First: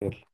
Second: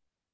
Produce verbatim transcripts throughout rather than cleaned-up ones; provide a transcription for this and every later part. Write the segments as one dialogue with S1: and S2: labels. S1: خير.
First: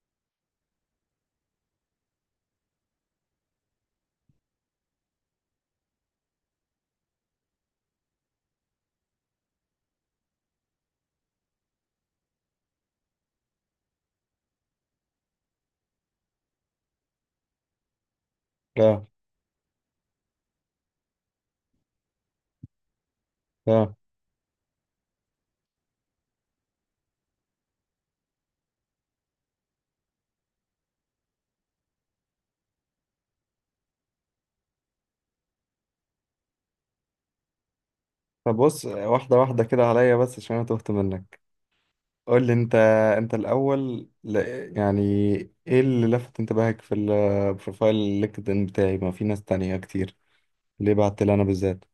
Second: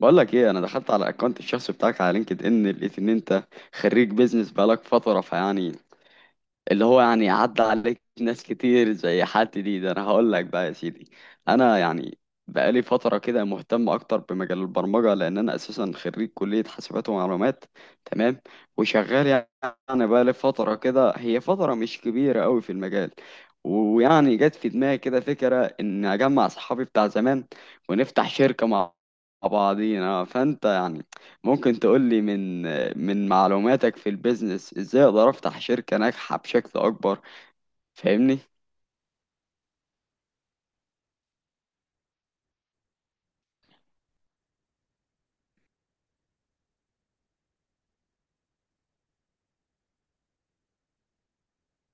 S2: بقول لك ايه، انا دخلت على الاكونت الشخصي بتاعك على لينكد ان، لقيت ان انت خريج بيزنس بقالك فتره، فيعني اللي هو يعني عدى عليك ناس كتير زي حالتي دي. ده انا هقول لك بقى يا سيدي، انا يعني بقالي فتره كده مهتم اكتر بمجال البرمجه، لان انا اساسا خريج كليه حاسبات ومعلومات. تمام.
S1: لا
S2: وشغال يعني بقالي فتره كده، هي فتره مش كبيره قوي في المجال.
S1: لا
S2: ويعني جت في دماغي كده فكره ان اجمع صحابي بتاع زمان ونفتح شركه مع بعضينا. فانت يعني ممكن تقولي من من معلوماتك في البيزنس، ازاي اقدر افتح شركة ناجحة بشكل اكبر؟ فاهمني؟
S1: طب بص، واحدة واحدة كده عليا بس عشان أنا تهت منك. قول لي أنت أنت الأول ل... يعني، إيه اللي لفت انتباهك في البروفايل اللينكدإن بتاعي؟ ما في ناس تانية كتير، ليه بعت لي أنا بالذات؟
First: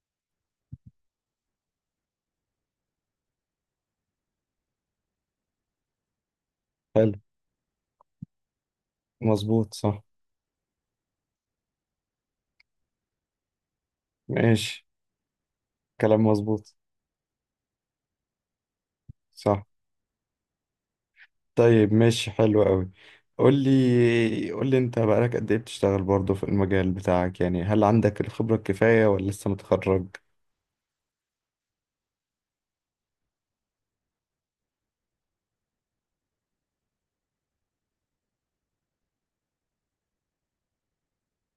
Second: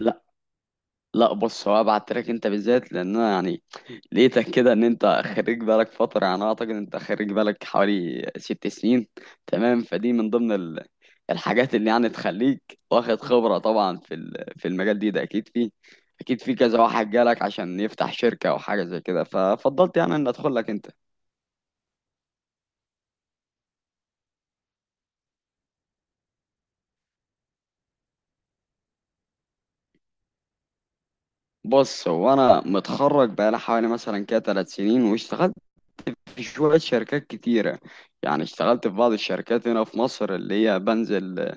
S2: لا، لا، بص، هو ابعت لك انت بالذات لان انا يعني لقيتك كده ان انت خريج بالك فترة. يعني اعتقد انت
S1: حلو.
S2: خريج بالك حوالي ست سنين.
S1: مظبوط،
S2: تمام.
S1: صح.
S2: فدي من ضمن ال- الحاجات اللي يعني تخليك واخد خبرة طبعا في ال- في
S1: ماشي،
S2: المجال دي ده، اكيد فيه،
S1: كلام
S2: اكيد في
S1: مظبوط.
S2: كذا واحد جالك عشان يفتح شركة او حاجة زي كده.
S1: صح.
S2: ففضلت يعني ان ادخل لك انت.
S1: طيب، ماشي، حلو قوي. قول لي قول لي أنت، بقالك قد إيه بتشتغل برضه في المجال بتاعك؟ يعني هل عندك الخبرة الكفاية ولا لسه متخرج؟
S2: بص هو انا متخرج بقالي حوالي مثلا كده ثلاث سنين، واشتغلت في شويه شركات كتيره. يعني اشتغلت في بعض الشركات هنا في مصر، اللي هي بنزل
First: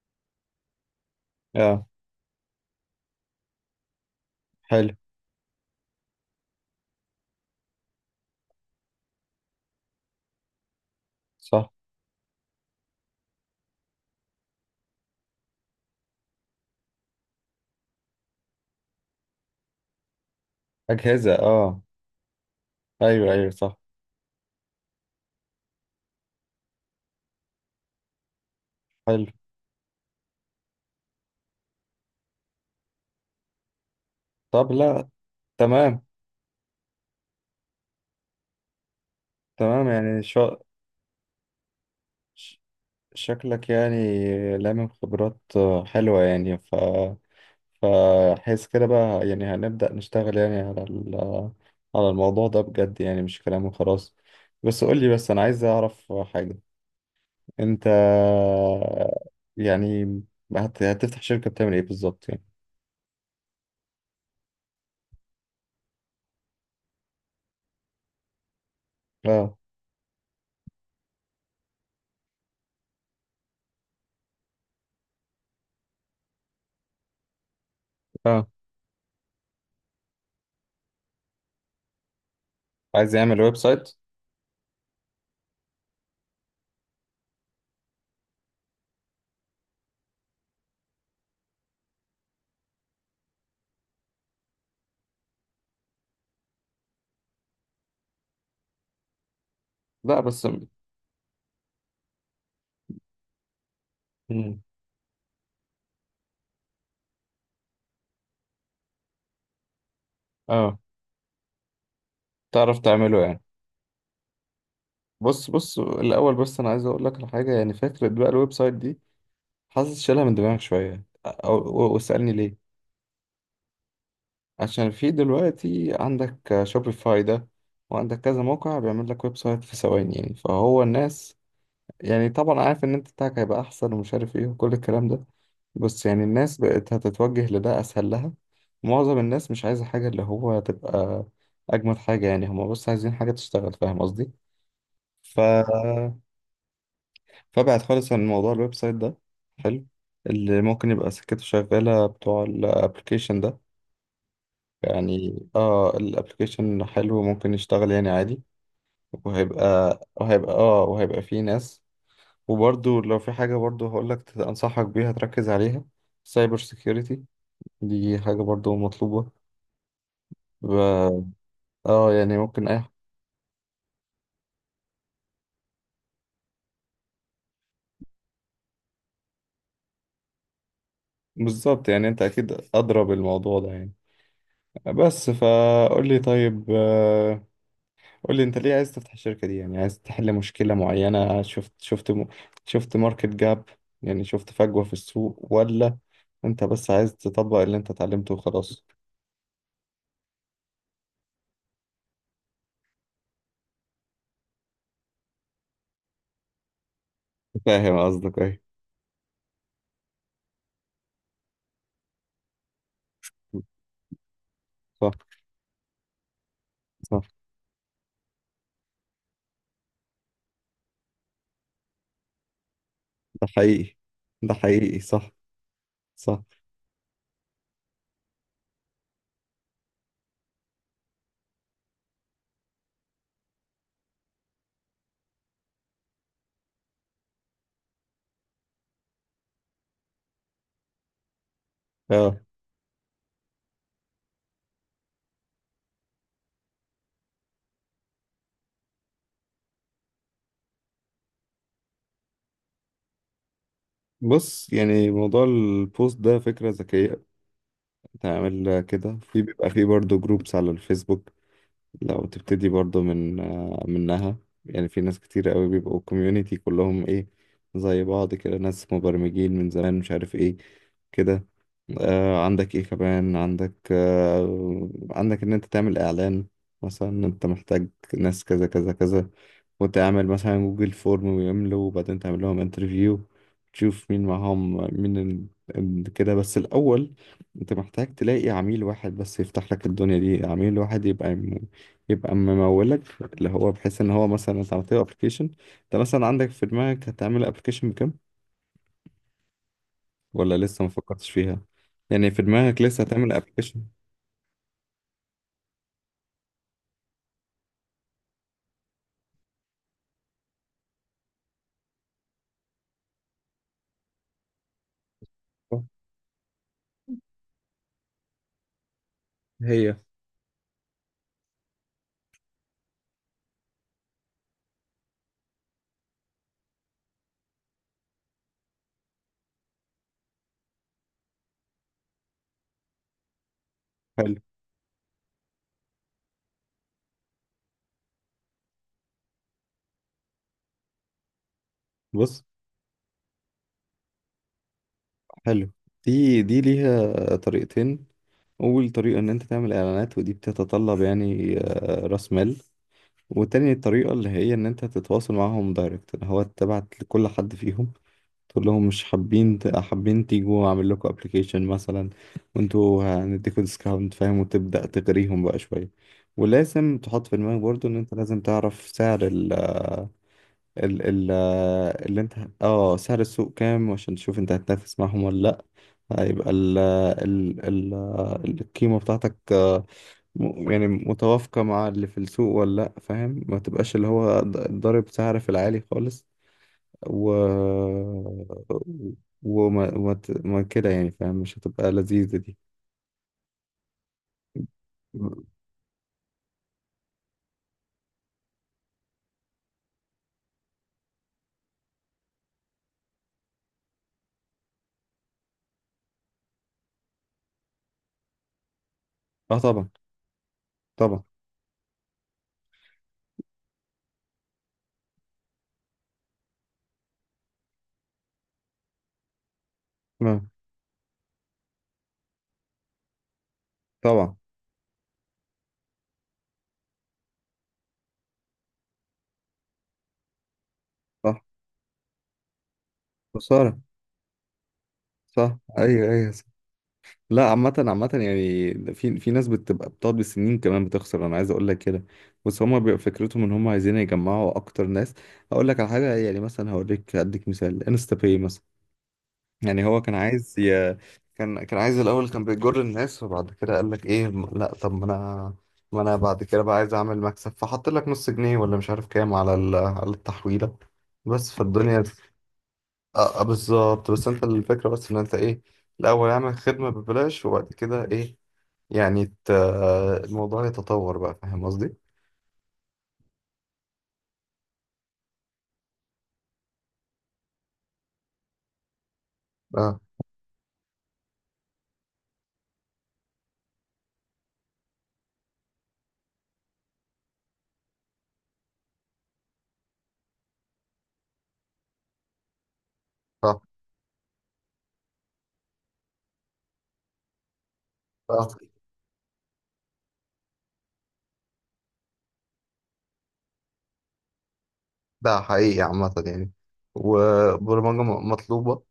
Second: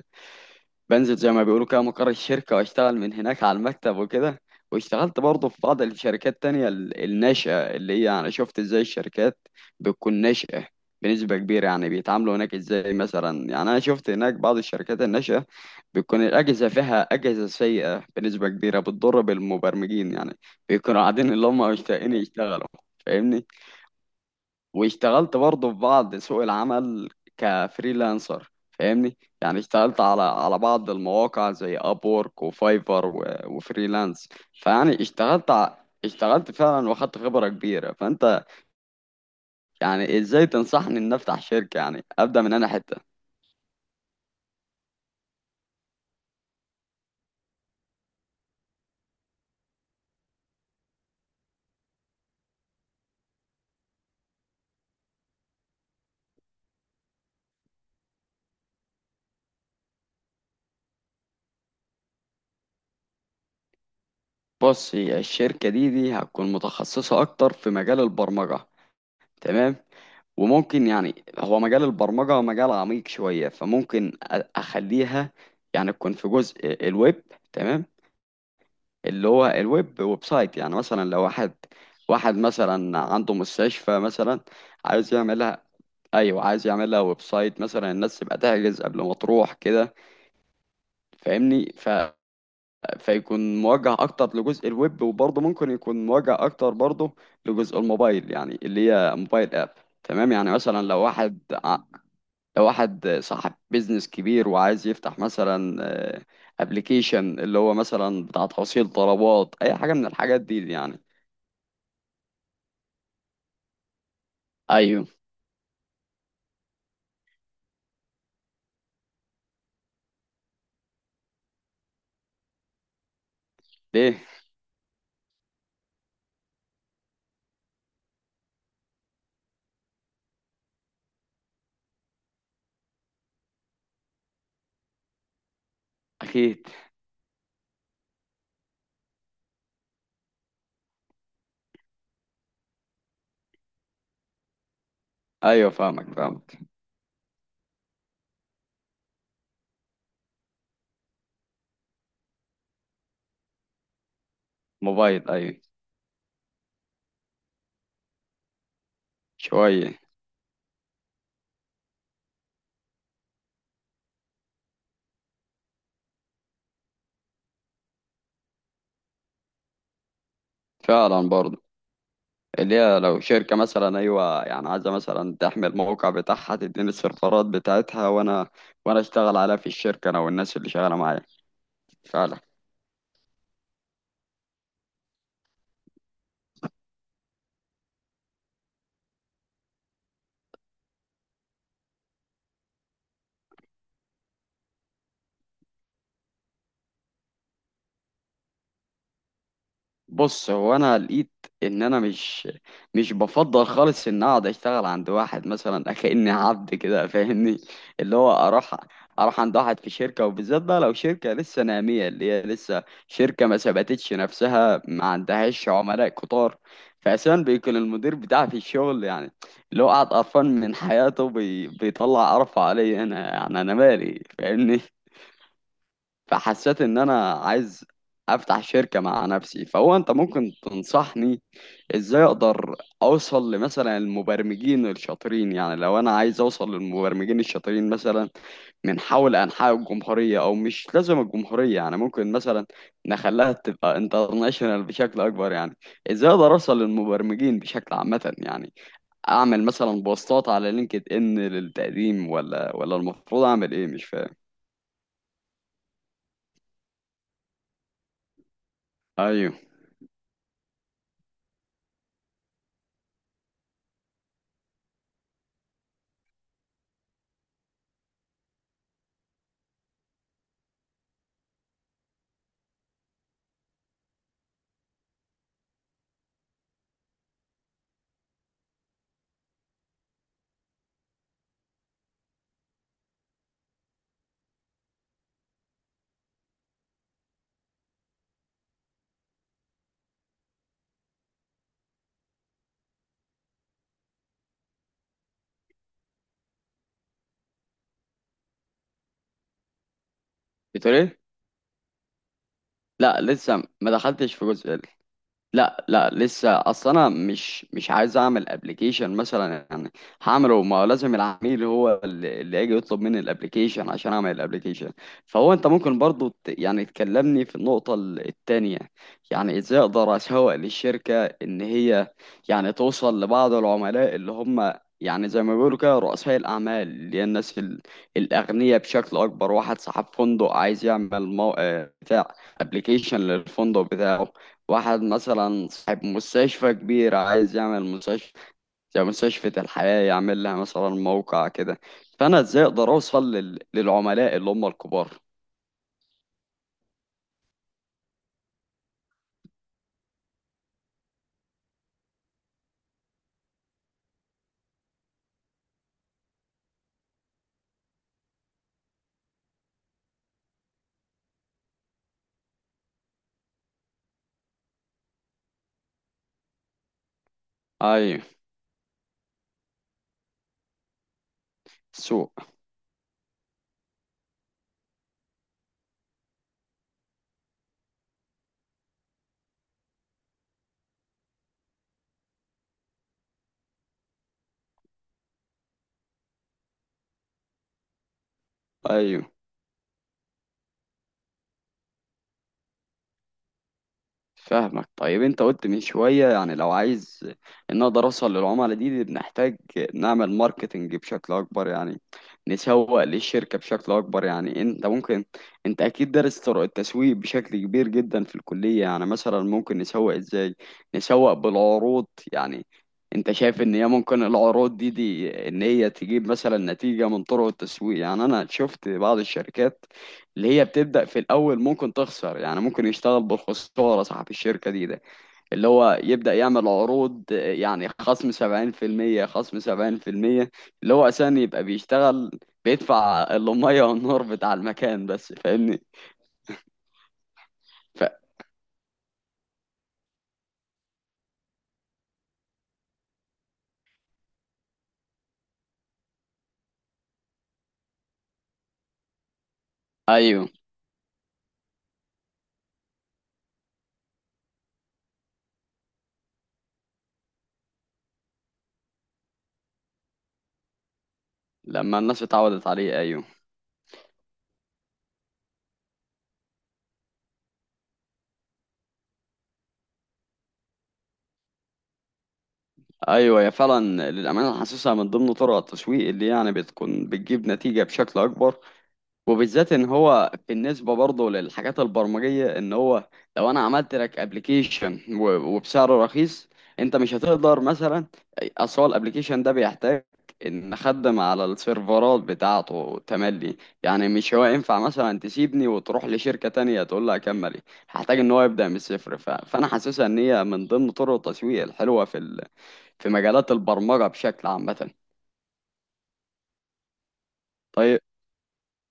S2: بنزل زي ما بيقولوا كده
S1: آه.
S2: مقر الشركة، واشتغل من هناك على المكتب وكده.
S1: حلو.
S2: واشتغلت برضه في بعض الشركات تانية ال- الناشئة، اللي هي أنا شفت ازاي الشركات بتكون ناشئة بنسبة كبيرة.
S1: صح.
S2: يعني بيتعاملوا هناك ازاي، مثلا يعني أنا شفت هناك بعض الشركات الناشئة بتكون الأجهزة فيها أجهزة سيئة بنسبة كبيرة، بتضر بالمبرمجين، يعني بيكونوا قاعدين
S1: أجهزة،
S2: اللي هم
S1: آه.
S2: مشتاقين يشتغلوا.
S1: ايوه
S2: فاهمني؟
S1: ايوه، صح.
S2: واشتغلت برضه في بعض سوق العمل كفريلانسر، فاهمني؟
S1: حلو.
S2: يعني اشتغلت على على بعض المواقع زي ابورك وفايفر و- وفريلانس،
S1: طب
S2: فيعني
S1: لا.
S2: اشتغلت ع-
S1: تمام.
S2: اشتغلت فعلا واخدت خبرة كبيرة. فانت
S1: تمام
S2: يعني
S1: يعني
S2: ازاي
S1: شا...
S2: تنصحني ان افتح شركة؟ يعني ابدا من
S1: ش-
S2: انا حتة؟
S1: شكلك يعني لامم خبرات، آه، حلوة يعني. ف فحس كده بقى، يعني هنبدأ نشتغل يعني على ال... على الموضوع ده بجد يعني، مش كلام وخلاص. بس قول لي، بس انا عايز اعرف حاجة. انت يعني هت... هتفتح شركة بتعمل ايه بالظبط يعني؟
S2: بص، هي الشركة دي دي هتكون متخصصة اكتر في مجال البرمجة.
S1: اه.
S2: تمام. وممكن يعني هو مجال البرمجة مجال عميق شوية، فممكن أ- اخليها يعني تكون في جزء الويب. تمام.
S1: اه.
S2: اللي هو الويب، ويب سايت. يعني مثلا لو واحد واحد مثلا
S1: عايز
S2: عنده
S1: يعمل ويب سايت.
S2: مستشفى مثلا عايز يعملها. ايوه، عايز يعملها ويب سايت، مثلا الناس تبقى تحجز قبل ما تروح كده. فاهمني؟ ف... فيكون موجه اكتر لجزء الويب، وبرضه ممكن يكون موجه اكتر برضه لجزء الموبايل، يعني اللي هي موبايل اب.
S1: لا
S2: تمام.
S1: بس.
S2: يعني مثلا لو واحد ع- لو واحد صاحب بيزنس كبير
S1: مم.
S2: وعايز يفتح مثلا ابلكيشن، اللي هو مثلا بتاع توصيل طلبات اي حاجه من الحاجات دي
S1: اه.
S2: يعني.
S1: تعرف تعمله يعني؟
S2: ايوه.
S1: بص بص الأول بس، أنا عايز أقول لك على حاجة. يعني فكرة بقى الويب سايت دي، حاسس شيلها من دماغك شوية، أو و- واسألني ليه.
S2: ليه؟
S1: عشان في دلوقتي عندك شوبيفاي ده، وعندك كذا موقع بيعمل لك ويب سايت في ثواني يعني. فهو الناس يعني، طبعا عارف إن أنت بتاعك هيبقى أحسن ومش عارف إيه وكل الكلام ده، بس يعني الناس
S2: اكيد.
S1: بقت هتتوجه لده أسهل لها. معظم الناس مش عايزة حاجة اللي هو تبقى أجمل حاجة يعني، هما بس عايزين حاجة تشتغل. فاهم قصدي؟ ف
S2: ايوه، فاهمك
S1: مم.
S2: فاهمك.
S1: فابعد خالص عن موضوع الويب سايت ده. حلو. اللي ممكن يبقى سكته شغالة بتوع الابلكيشن ده.
S2: موبايل،
S1: يعني
S2: ايوه.
S1: اه، الابلكيشن حلو، ممكن يشتغل يعني عادي،
S2: شويه.
S1: وهيبقى وهيبقى اه، وهيبقى فيه ناس. وبرضو لو في حاجة برضو هقولك أنصحك بيها تركز عليها: سايبر سيكيورتي. دي حاجة برضو مطلوبة. ب-
S2: فعلا برضه.
S1: اه يعني ممكن
S2: اللي
S1: اي.
S2: هي لو شركه مثلا ايوه، يعني عايزه مثلا تحمل الموقع بتاعها، تديني السيرفرات بتاعتها، وانا وانا اشتغل عليها في الشركه، انا والناس اللي شغاله معايا.
S1: بالظبط، يعني انت
S2: فعلا.
S1: اكيد ادرى بالموضوع ده يعني. بس فقول لي طيب، آه، قول لي انت ليه عايز تفتح الشركة دي؟ يعني عايز تحل مشكلة معينة، شفت شفت م... شفت ماركت جاب؟ يعني شفت فجوة في السوق، ولا انت بس عايز تطبق اللي انت اتعلمته وخلاص؟
S2: بص هو انا لقيت ان انا مش مش بفضل خالص ان اقعد اشتغل عند واحد مثلا كأني عبد كده، فاهمني؟
S1: فاهم
S2: اللي هو
S1: قصدك ايه.
S2: اروح اروح عند واحد في شركه، وبالذات بقى لو شركه لسه ناميه، اللي هي لسه شركه ما ثبتتش نفسها، ما
S1: صح.
S2: عندهاش عملاء كتار.
S1: صح.
S2: فاساسا بيكون المدير بتاعي في الشغل، يعني اللي هو قاعد قرفان من حياته، بي... بيطلع قرفه عليا انا،
S1: ده
S2: يعني انا
S1: حقيقي.
S2: مالي؟
S1: ده
S2: فاهمني؟
S1: حقيقي، صح. صح.
S2: فحسيت ان انا عايز افتح شركة مع نفسي. فهو انت ممكن تنصحني ازاي اقدر اوصل لمثلا المبرمجين الشاطرين؟ يعني لو انا عايز اوصل للمبرمجين الشاطرين مثلا من حول انحاء الجمهورية، او مش لازم الجمهورية، يعني ممكن
S1: اه
S2: مثلا نخليها تبقى انترناشونال بشكل اكبر يعني. ازاي اقدر اوصل للمبرمجين بشكل عامة يعني؟ اعمل مثلا بوستات على لينكد ان للتقديم، ولا ولا المفروض اعمل ايه؟ مش فاهم.
S1: بص، يعني موضوع البوست ده فكرة ذكية. تعمل كده، في
S2: ايوه.
S1: بيبقى فيه برضه جروبس على الفيسبوك. لو تبتدي برضو من آه، منها. يعني في ناس كتير قوي بيبقوا كوميونيتي، كلهم ايه، زي بعض كده، ناس مبرمجين من زمان مش عارف ايه كده. آه، عندك ايه كمان، عندك آه، عندك ان انت تعمل اعلان مثلا إن انت محتاج ناس كذا كذا كذا، وتعمل مثلا جوجل فورم ويملوا، وبعدين تعمل لهم انترفيو تشوف مين معاهم، مين ال- ال- كده بس الاول. انت محتاج تلاقي عميل واحد بس يفتح لك الدنيا دي، عميل واحد يبقى يبقى ممولك، اللي هو بحيث ان هو مثلا انت عملت له ابلكيشن. انت مثلا عندك في دماغك هتعمل ابلكيشن بكام، ولا لسه ما
S2: بتقول ايه؟
S1: فكرتش فيها؟ يعني في دماغك لسه
S2: لا،
S1: هتعمل
S2: لسه
S1: ابلكيشن
S2: ما دخلتش في جزء ال- لا، لا، لسه، اصل انا مش مش عايز اعمل ابلكيشن مثلا، يعني هعمله، ما هو لازم العميل هو اللي اللي يجي يطلب مني الابلكيشن عشان اعمل الابلكيشن. فهو انت ممكن برضو ت- يعني تكلمني في النقطة ال- التانية. يعني ازاي
S1: هي.
S2: اقدر اسوق للشركة ان هي يعني توصل لبعض العملاء اللي هم يعني زي ما بيقولوا كده رؤساء الأعمال، اللي هي الناس ال- الأغنياء بشكل أكبر. واحد صاحب فندق عايز يعمل مو... آه، بتاع ابلكيشن للفندق بتاعه.
S1: حلو.
S2: واحد مثلا صاحب مستشفى كبير عايز يعمل مستشفى زي مستشفى الحياة، يعمل لها مثلا موقع كده. فأنا
S1: بص،
S2: ازاي أقدر أوصل لل... للعملاء اللي هم الكبار؟
S1: حلو. دي دي ليها طريقتين. اول طريقه ان انت تعمل اعلانات، ودي بتتطلب يعني آه، راس مال. وتاني الطريقه اللي هي ان انت تتواصل معاهم دايركت، اللي هو تبعت لكل حد فيهم تقول لهم مش حابين ت- حابين تيجوا اعمل لكم ابلكيشن مثلا وانتوا هنديكوا ديسكاونت، فاهم، وتبدأ تغريهم بقى شوية. ولازم تحط في دماغك برضو ان انت
S2: أيوه.
S1: لازم تعرف سعر ال ال ال اللي
S2: السوق.
S1: انت، اه، سعر السوق كام، عشان تشوف انت هتنافس معاهم ولا لا. هيبقى ال ال ال القيمة بتاعتك آه، م- يعني متوافقة مع اللي في السوق ولا لا، فاهم؟ ما تبقاش اللي هو ض- ضارب سعر في العالي خالص، و
S2: أيوه،
S1: وما وما ت- ما كده يعني، فاهم، مش هتبقى لذيذة دي.
S2: فاهمك. طيب، انت قلت من شوية يعني لو عايز ان اقدر اوصل للعملاء دي، بنحتاج نعمل ماركتنج بشكل اكبر يعني، نسوق للشركة بشكل اكبر يعني. انت ممكن، انت اكيد دارس طرق التسويق بشكل كبير جدا في الكلية يعني، مثلا
S1: اه
S2: ممكن
S1: طبعا.
S2: نسوق ازاي؟
S1: طبعا.
S2: نسوق بالعروض يعني. انت شايف ان هي ممكن العروض دي دي ان هي تجيب مثلا نتيجة من طرق التسويق؟ يعني انا شفت بعض الشركات
S1: آه،
S2: اللي هي بتبدأ في الأول ممكن تخسر، يعني ممكن يشتغل بالخسارة صاحب
S1: طبعا.
S2: الشركة دي ده، اللي هو يبدأ يعمل عروض، آه، يعني خصم سبعين في المية خصم سبعين في المية، اللي هو أساسا
S1: صح.
S2: يبقى بيشتغل بيدفع
S1: خسارة.
S2: المية والنور بتاع المكان بس،
S1: صح
S2: فاهمني؟
S1: ايوه ايوه، صح. لا عامة، عامة
S2: ف...
S1: يعني في في ناس بتبقى بتقعد بالسنين كمان بتخسر، انا عايز اقول لك كده، بس هما بيبقى فكرتهم ان هما عايزين يجمعوا اكتر ناس. هقول لك على حاجة، يعني مثلا هوريك، اديك مثال، انستا باي مثلا. يعني هو كان
S2: أيوه،
S1: عايز ي... كان كان عايز الاول، كان بيجر الناس، وبعد كده قال لك ايه، م- لا طب ما انا، ما انا بعد كده بقى عايز اعمل مكسب فحط لك نص جنيه ولا مش عارف كام على ال... على التحويله بس.
S2: لما
S1: فالدنيا
S2: الناس اتعودت عليه. أيوه
S1: اه، آه، بالظبط. بس انت الفكره بس ان انت ايه، الاول اعمل خدمه ببلاش، وبعد كده ايه يعني ت... الموضوع يتطور بقى، فاهم قصدي؟
S2: أيوه يا، فعلا، للأمانة حاسسها من ضمن طرق التسويق اللي يعني بتكون بتجيب نتيجة بشكل أكبر، وبالذات ان
S1: اه.
S2: هو بالنسبه برضه للحاجات البرمجيه، ان هو لو انا عملت لك ابلكيشن وبسعر رخيص، انت مش هتقدر مثلا، اصل هو الابلكيشن ده بيحتاج ان اخدم على السيرفرات بتاعته تملي،
S1: اه.
S2: يعني مش هو ينفع مثلا تسيبني وتروح لشركه تانية تقول لها كملي، هحتاج ان هو
S1: اه.
S2: يبدا من الصفر. ف... فانا حاسسها ان هي من ضمن طرق التسويق الحلوه في ال... في مجالات البرمجه بشكل عامه.
S1: ده حقيقي عامة يعني.
S2: طيب.
S1: والبرمجة م- مطلوبة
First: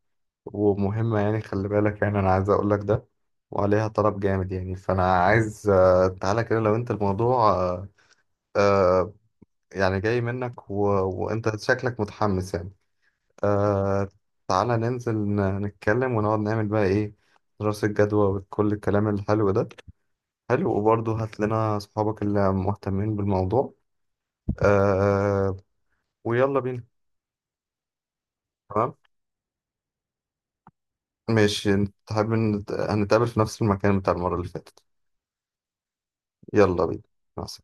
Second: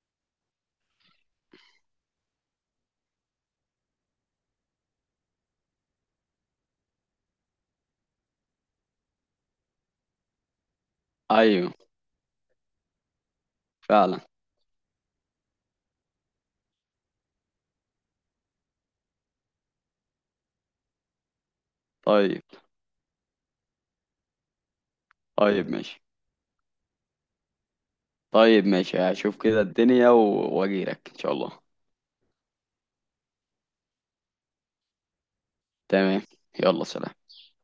S1: ومهمة يعني، خلي بالك يعني، أنا عايز أقول لك ده. وعليها طلب جامد يعني. فأنا عايز آه، تعالى كده، لو أنت الموضوع آه، آه، يعني جاي منك، و... وأنت
S2: ايوه
S1: شكلك متحمس يعني. آه،
S2: فعلا.
S1: تعالى ننزل ن- نتكلم ونقعد نعمل بقى إيه، دراسة جدوى وكل الكلام الحلو ده. حلو. وبرضه هات لنا أصحابك
S2: طيب.
S1: اللي مهتمين بالموضوع. آه، آه،
S2: طيب ماشي.
S1: ويلا بينا.
S2: طيب
S1: تمام.
S2: ماشي، هشوف كده الدنيا و- واجيلك ان شاء الله.
S1: ماشي، نت- حابب نت- هنتقابل في نفس المكان بتاع المرة اللي فاتت.
S2: تمام. يلا
S1: يلا بينا.
S2: سلام.
S1: مع السلامة.